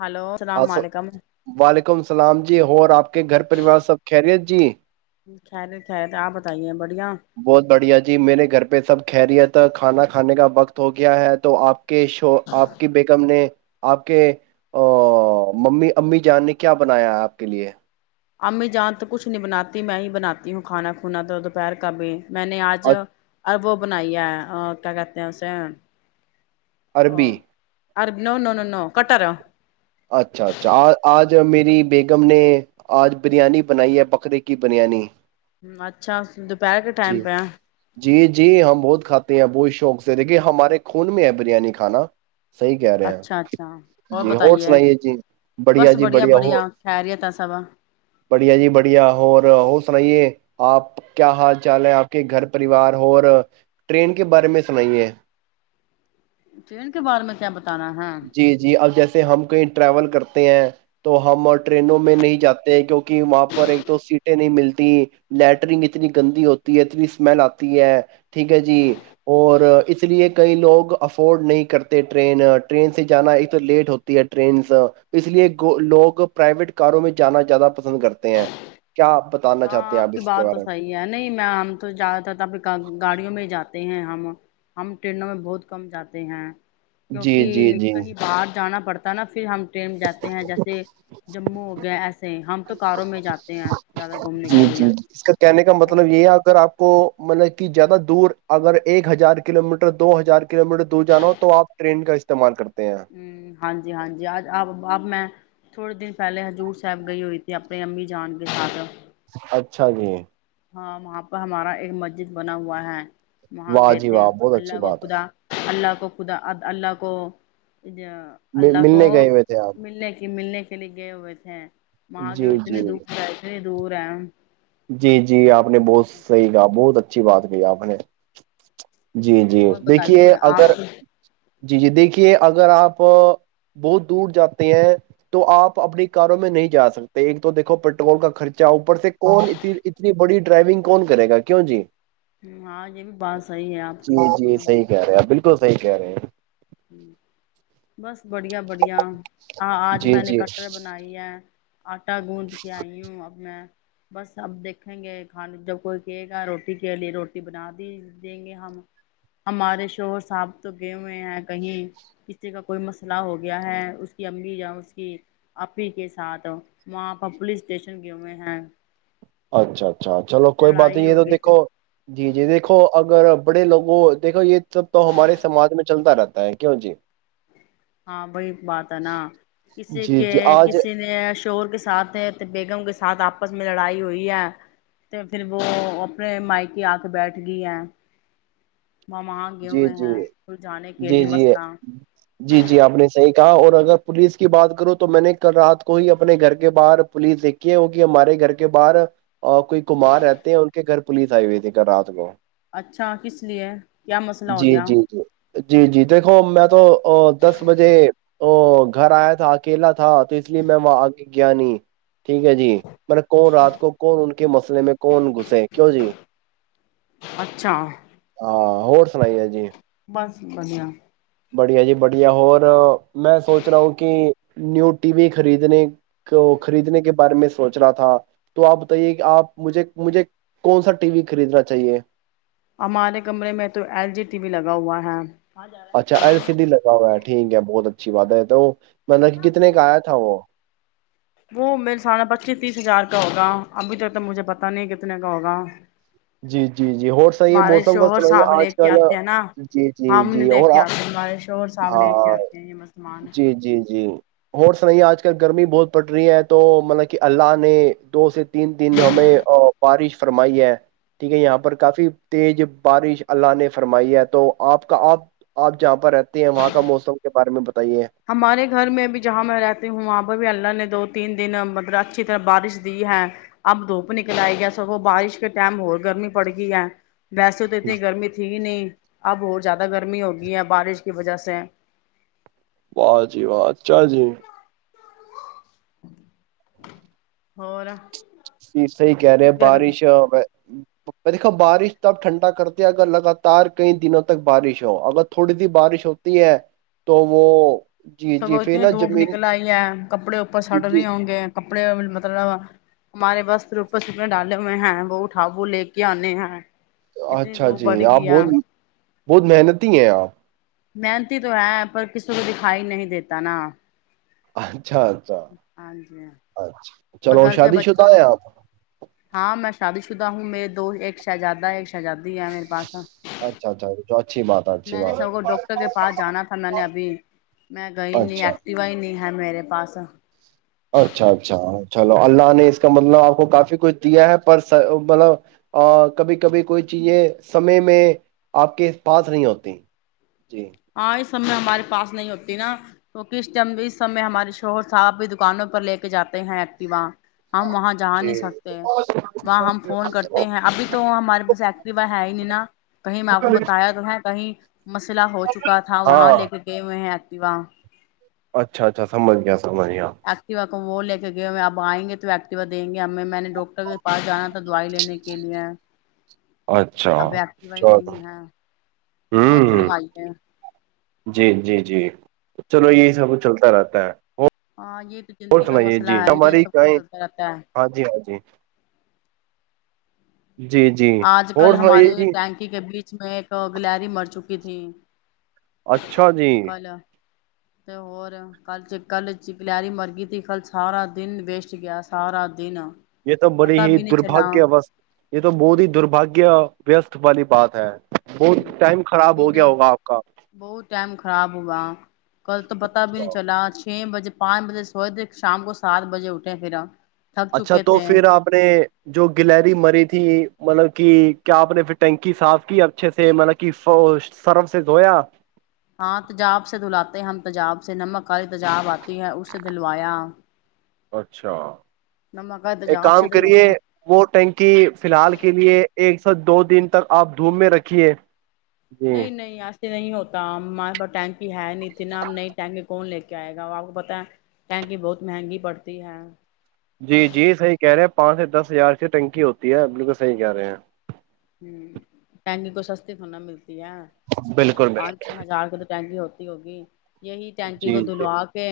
hello السلام اسو علیکم وعلیکم السلام جی اور آپ کے گھر پریوار سب خریت جی خیرے خیرت آپ بتائیے بڑھیا بہت بڑھیا جی میرے گھر پہ سب خیریت کھانا کھانے کا وقت ہو گیا ہے تو آپ کے ش آپ کی بییکم نے آپ کے ممی امی جان نے کیا بنایا ہے آپ کے لیے امی جان تو کھ نہیں بناتی میں ہی بناتی ہوں کھانا کھونا تو دوپہر کابھی میں نے آج اچ- ا وہ بنائیے اور کیا کرتے ہیں اسے عربی اورر نو نو ن نو کٹ رہا اچھا اچھا آج میری بیگم نے آج بریانی بنائی ہے بکرے کی بریانی ہ اچھا دوپہر کے ٹائم جی پیا جی جی ہم بہت کھاتے بہت شوق سے دیکھیے ہمارے خون میں ہے بریانی کھانا صحی کہہ رہے اچھا اچھا اور جی ہو بتائیے سنائیے جی بڑھیا بس جی بڑھیا ہو خیریت ہے سب بڑھیا جی بڑھیا ہو ہو سنائیے آپ کیا حال چال ہے آپ کے گھر پریوار اور ٹرین کے بارے میں سنائیے ٹن کے بارے میں کیا پتا جی جی اب جیسے سے ہم کہیں ٹریول کرتے ہیں تو ہم ٹرینوں میں نہیں جاتے کیوںکہ وہاں پر ایک تو سیٹیں نہیں ملتی لیٹرنگ اتنی گندی ہوتی ہے اتنی اسمیل آتی ہے ٹھیک ہے جی اور اس لیے کئی لوگ افورڈ نہیں کرتے ٹرین ٹرین سے جانا ایک تو لیٹ ہوتی ہے ٹرینس اس لیے لوگ پرائیویٹ کاروں میں جانا زیادہ پسند کرتے ہیں کیا آپ بتانا چاہتے ہاں ہیں آپ کی اس کے بات بارے تو میں صحیح ہے نہیں میں ہم تو جاتا تھا پھر گاڑیوں میں ہی جاتا ہیں ہم ہم ٹرینوں میں بہت کم جاتے ہیں جی جی کیونکہ جی کہیں باہر جان پڑتا ہے نا پھر ہم ٹرین میں جاتے ہیں جیسے جموں ہو گیا ایسے ہم تو کاروں میں جاتے ہیں زیادہ گھومنے کے جی لیے جی ج اس کا کہنے کا ہوں مطلب یہ ہے اگر آپ کو مطلب کہ زیادہ دور اگر ایک ہزار کلو میٹر دو ہزار کلو میٹر دور جانا ہو تو آپ ٹرین کا استعمال کرتے ہیں ہ ہاں جی ہاں جی آ آپ آپ میں تھوڑے دن پہلے ہضور صاب گئے ہوئی تھی اپنی امی جان کے ساتھ اچھا جی ہاں وہاں پہ ہمارا ایک مسجد بنا ہوا ہے وہاں واہ گئے جی تھے واہ بہت اللہ اچھی کا بات خدا اللہ کا کو خدا اللہ کو ا ہے اللہ کو ملنے گئے ہوئے تھے آپ ملنے کی ملنے لھے لگےئے ہوئے ا تھے ماں گو جی اتنے جی دور ہے اتنے جوور ہےم جی جی آپ نے بہت صحیح کہا بہت اچھی بات کہ آپ نے جی جی اور دیکھیے بتائیے آپ اگر جی جی دیکھیے اگر آپ بہت دور جاتے ہیں تو آپ اپنی کاروں میں نہیں جا سکتے ایک تو دیکھو پیٹرول کا خرچہ اوپر سے کون ا اتنی بڑی ڈرائیونگ کون کرے گا کیوں جی ہ ہاں یہ بھی بات صحیح ہے آپ کی بالکل تو صحیح کہہ رہے ہیں ہوں بس بڑھیا بڑھیا آ آج جی میں نے جی کٹر بنائی ہے آٹا گوندھ کے آئی ہوں اب میں بس اب دیکھیں گے کھانے جب کوئی کہے گا روٹی کے لیے روٹی بنا دی دیں گے ہم ہمارے شوہر صاب تو گئے ہوئے ہیں کہیں کسی کا کوئی مسئلہ ہو گیا ہے اس کی امی یا اس کی آپی کے ساتھ وہاں پر پولیس اسٹیشن گئے ہوئے ہیں اچھا اچھا اچھا چلو کوئی بات لڑائی نہیں ہے تو ہوگئی تھی دیکھو جی جی دیکھو اگر بڑے لووں دیکھو یہ سب تو ہمارے سماج میں چلتا رہتا ہے کیوں جی ہاں وہی بات ہے نا کسی جی کے جی آج کسی نے شور کے ساتھ ہیں تو بیگم کےاتھ ساتھ آپس میں لڑائی ہوئی ہے تو پھر وہ اپنے مائکی آ کے بیٹھ گئی ہے جی جی سلجھانے کے جی لیے جی مسئلہ جی جی آپ نے صحیح اور اگر پولیس کی بات کروں تو میں نے کل رات کو ہی اپنے گھر کے باہر پولیس دیکھی ہے وہ کہ ہمارے گھر کے باہر کوئی کمار رہتے ہیں ان کے گھر پولیس آئی ہوئی تھی کل رات کو اچھا کس لیے کیا مسئلہ ہو جی گیا جی جی جی جی دیکھو میں تو دس بجے ا گھر آیا تھا اکیلا تھا تو اس لیے میں وہاں گانی ٹھیک ہے جی مل کون رات کو کون ان کے مسئلے میں کون گھسے کیوں جی اچھ ہاں اور سنائیے جی بس بڑیا بڑھیا جی بڑھیا اور میں سوچ رہا ہوں کہ نیو ٹی وی خریدنے کو خریدنے کے بارے میں سوچ رہا تھا تو آپ بتائیے کہ آپ مجھے مجھے کون سا ٹی وی خریدنا چاہیے ہمارے کمرے میں تو ایل جی ٹی وی لگا ہوا ہے اچھا ایل سی ڈی لگا ہوا ہے ٹھیک ہے بہت اچھی بات ہے تو مطلب کہ کتنے کا آیا تھا وہ وہ میرے ساما پچیس تیس ہزار کا ہوگا ابھی تو ت تو مجھے پتا نہیں کہ کتنے کا ہوگا جی جی جی اور صحیح ہے ہمارے موسم کا شوہر سنائیے صاحب لے آج کے کل آتے ہیں نا جی جی ہم نہیں جی لے اور کے آتے ہمارے شوہر صاحب لے کے ہاں آتے ہیں یہ مسلمان جی جی جی اور س نہیں آج کل گرمی بہت پڑ رہی ہے تو مطلب کہ اللہ نے دو سے تین دن ہمیں بارش فرمائی ہے ٹھیک ہے یہاں پر کافی تیز بارش اللہ نے فرمائی ہے تو آپ کا آپ آپ جہاں پر رہتے ہیں وہاں کا موسم کے بارے میں ب ہمارے گھر میں بھی جہاں میں رہتی ہوں وہاں پرہ بھی اللہ نے دو تین دن مطلب اچھی طرح بارش دی ہے اب دھوپ نکل آئی گیا سب وہ بارش کے ٹائم ہو گرمی پڑ گئی ہے ویسے تو اتنی گرمی ت نہیں اب اورت زیادہ گرمی ہوگی ہے بارش کی وجہ سے واہ جی واہ اچھا جی اور یہ صحی کہہ رہے اتنی ہیں گرمی بارش دیکھو بارش تب ٹھنڈا کرتی ہے اگر لگاتار کئی دنوں تک بارش ہو اگر تھوڑی سی بارش ہوتی ہے تو وہ جی سگو جی پھر اتنی نا دھوپ زمین نکل آئی ہے کپڑے اوپر جی سڑ جی نہیں ہوں گے کپڑے مطلب ہمارے بس روپس میں ڈالے ہوئے ہیں وہ اٹھاابو لے کے آنے ہیں اتنی اچھا دھوپ جی بڑھ آپ گئی ہے بول بہت محنتی ہیں آپ محنتی تو ہے پر کسی کو دکھائی نہیں دیتا نا ا اچھا اچھا ہاں جی اچھا چلو گھر کے شادی شدہ آئے آپ شادت شدہ ہوں میرے دو ایک شہزادہ ایک اچزادی ہے میرے پاس اچھا اچھا تو اچھی بات ہے اچھی میں نے بات ہے سب کو ڈاکٹر کے پاس جانا تھا میں نے ابھی میں گئی نہیں اچھا ایکٹیوا ہی نہیں ہے میرے پاس اچھا اچھا چلو اللہ نے اس کا مطلب آپ کو کافی کچھ دیا ہے پر مطلب کبھی کبھی کوئی چیزیں سمے میں آپ کے پاس نہیں ہوتی جی ہاں اس اس سم ہمارے پاس نہیں ہوتی نا تو کس م اس سمے ہمارے شوہر صاحب بھی دکانوں پر لے کے جاتے ہیں ایکٹیوا ہم وہاں جا جی نہیں سکتے وہاں ہم فون کرتے ہیں ابھی تو ہمارے پاس ایکٹیوا ہے ہی نہیں نا کہیں میں آپ کو بتایا تو ہے کہیں مسئلہ ہو چکا کا تھا وہاں لے ہاں کے گئے ہوئے واہ اچھا اچھا سمجھ گیا تومنیا ایکٹیوا وہ لے کے گئے ہوئے اب آئ گے تو ایکٹیوا دیں گے ہمیں میں نے ڈاکٹر کے پاس جانا تھا دوائی لینے کے لیے اچھا ابپسی وائی چلو نہیں ہوں ہے اور فرمائی ہے جی جی جی چلو یہی سب چلتا رہتا ہے تا ہاں یہ تو زندگی کا مسئلہ ہے یہ ہماری سب کو گائیں چلتا رہتا ہے ہاں جی ہاں جی جی جی اور سنائیے جی اس میں ایک گلاری مر چکی تھی اچھا جی کل تو ہور کل چ کل چکلری مرگئی تھی کل سارا دن ویسٹ گیا سارا دن یہ تو بڑی پتا ہی بھی نہیں چلا ہوں، درباگیہ ا یہ تو بہود ہی درباگیہ وست والی بات ہے ہ بہت ٹائم خراب پھر ہو گیا ہوگا آپ کا بہت ٹائم خراب ہوا کل تو پتا بھی نہیں چلا چھ بجے پانچ بجے سو د شام کو سات بجے اٹھے پھر آپ اچھا تو پھر آپ نے جو گلری مری تھی مطلب کہ کیا آپ نے پھر ٹنکی صاف کی اچھے سے مط کہ سرف سے دھویا ہاں تجاب سے دلاتے ہیں ہم تجاب سے نمک والی تجاب آتی ہے اسے دلوایا اچھا ایک تجاب کام سے کریے دھلوایا وہ ٹینکی فی الحال کے لیے ایک دو دن تک آپ دھووم میں رکھھیے نہیں نہیں ایسے نہیں ہوتا ہمارے پا ٹینکی ہے نہیں تھی نا نئی ٹینکی کون لتے کیا آئے گا آپ کو پتا ہے کینک بہت مہنگی پڑتی ہے جی جی صحیح کہہ رہے ہیں پانچ سے دس ہزار سے ٹنکی ہوتی ہے بالکل صحیح کہہ رہے ہیں ہ ٹینگ کو سستتے فا ملتی تی ہے بالکل پ بالکل چ ہزار کے تو ٹینگی ہوتی ہوگی [unintelligible] یہی ٹینکی جی کو جی دلوا کے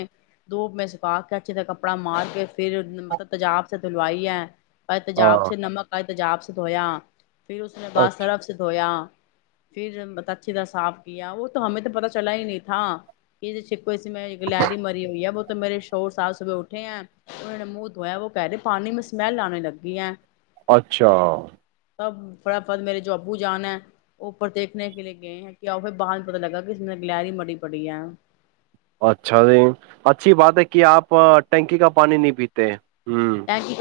دپ میں سکا کے اچھے ت کپڑا مار کے پھر مطلب تجاب [unintelligible] ہاں [unintelligible] تجاابس دھویا پھر اس نے اچھا باشرف سے دھویا پھر اچھی طرح صاف کیا وہ تو ہمیں تو پتا چلا ہی نہیں تھا کہ کو اس میں ایک لہری مری ہوئی ہے بت تو میرے شور صاب صبح اٹھے ہیں انہ نے منہ دھویا وہ کہہ رہے پانی میں سمیل آنے لگ ہے اچھا تب فٹافٹ میرے جو ابو جان ہے وہ اوپر دیکھنے کے لیے گئے ہیں کیا پھر بعد میں پتا لگا کہ اس میں نے گلری مریی پڑی ہے اچھا جی اچھی بات ہے کہ آپ ٹینکی کا پانی نہیں پیتے ہوں ٹنکک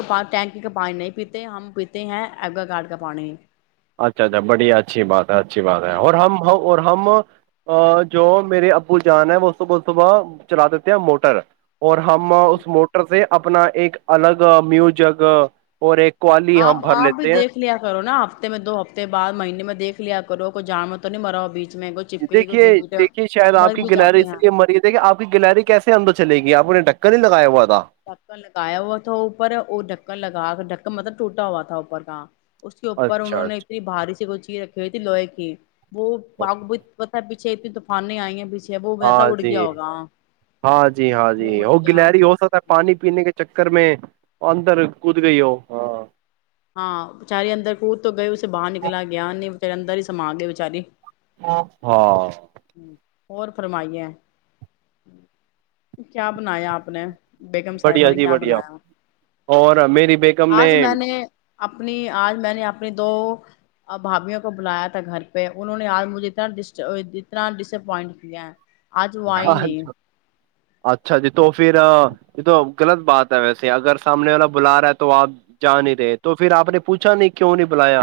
کا پانی نہیں پیتے ہم پیتے ہیں ایگوا کارڈ کا پانی اچھا اچھا بڑی اچھی بات ہے اچھی بات ہے ہاں اور ہم اور ہم ا جو میرے ابو جان ہے وہ صبح صبح چلا اور ہم ہوں اس موٹر سے اپنا ایک الگ میوجک اور ایک کوالی ہم آپ بھر آپ بھی لیتے ہیں دیکھ لیا کرو نا آپ میں دو ہفتے بعد مہینے میں دیکھ لیا کرو کو جان میں تو نہیں مرا بیچ میں کوئی چپکلی کو دیکھیے گگٹا دیکھیے شاید آپ مر کی بھی گلری جاتے اس ہیں لیے مری دیک کہ آپ کی گلری کیسے اندر چلے گی آپ نے ڈک کرندا اوات ڈکر لگایا وا ا تو اوپر وہ ڈکن لگا کے ڈک مطلب ٹوٹا ہوا تھا اوپر کا اس کے اوپر اچھا انہوں نے اچھا اتنی باریی کو چی رکھی کتی لئے کہ وہ بابت بتا چتی طوفانیں آئییں ہاں جی ہاں جی ہاں جی اڑ وہ گیا گلری ہو ستا پانی پینے کے چکر میں اندر کود گئی ہو ہاں ہاں بچاری اندر کود تو گئے اسے باہر نکلا گیا نہیں بچارے اندر ہی سما گئے بیچاری ہاں اور فرمائی ہے کیا بنایا اپپ نے بیگم صاحبہ بڑھیا نے جی کیا بڑھیا بنایا اور میری بییکم نے آج میں اپنی آج میں نے اپنی دو بھابھیوں کو بلایا تھا گھر پہ انہوں نے آج مجھے اتنا ڈسٹ اتنا ڈسپوائنٹ کیا آج وائی نہیں اچھا جی تو پھر یہ تو غلط بات ہے ویسے اگر سامنے والا بلا رہا ہے تو آپ جا نہیں رہے تو پھر آپ نے پوچھا نہیں کیوں نہیں بلایا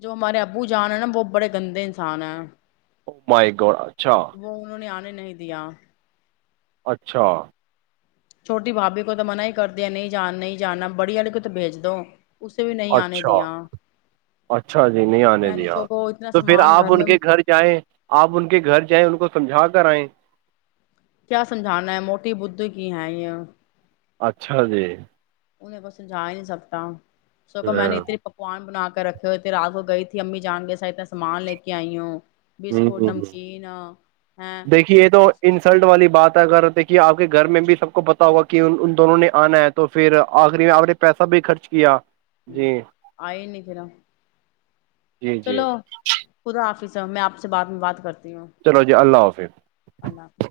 جو ہمارے ابو جان ہے نا وہ بڑے گندے انسان ہیں مائی گوڑ وہ انہوں نے آنے نہیں دیا اچھا چھوٹی بھابھی کو تو منع ہی کر د ہے نہیں جان نہیں جاننا بڑی والے کو تو بھیج دو اسے بھی نہیں آنے اچھا دیا اچھا جی نہیں آنے میں نے دیا سب کو اتنا تو پھر سامان آپ ان میں کے گھر جائیں آپ ان کے گھر جائیں ان کو سمجھا کر کرا ہے کیا سمجھانا ہے موٹی بد کی ہے یہ اچھا جی انہیں کو سجا ہی نہیں سکتا س کہ میں نے ہاں اتنی پکوان بنا کے رکھے ہوئے تھ رات کو گئی تھی امی جان گے سات سامان لے کے آئی ہو بیس کوٹ ہ نمکین ہ دیکھیے یہ تو انسلٹ والی بات اگر دیکھیے آپ کے گھر میں بھی سب کو پتا ہوگا کہ ان دونوں نے آنا ہے تو پھر آخری میں آپ نے پیسہ بھی خرچ کیا ہوں جی آئی نہیں پھر جی جی چلو خا آفس سر میں آپ سے بات میں بات کرتا ہوں چلو جی اللہ حافظ [inaudible] اللہ حافظ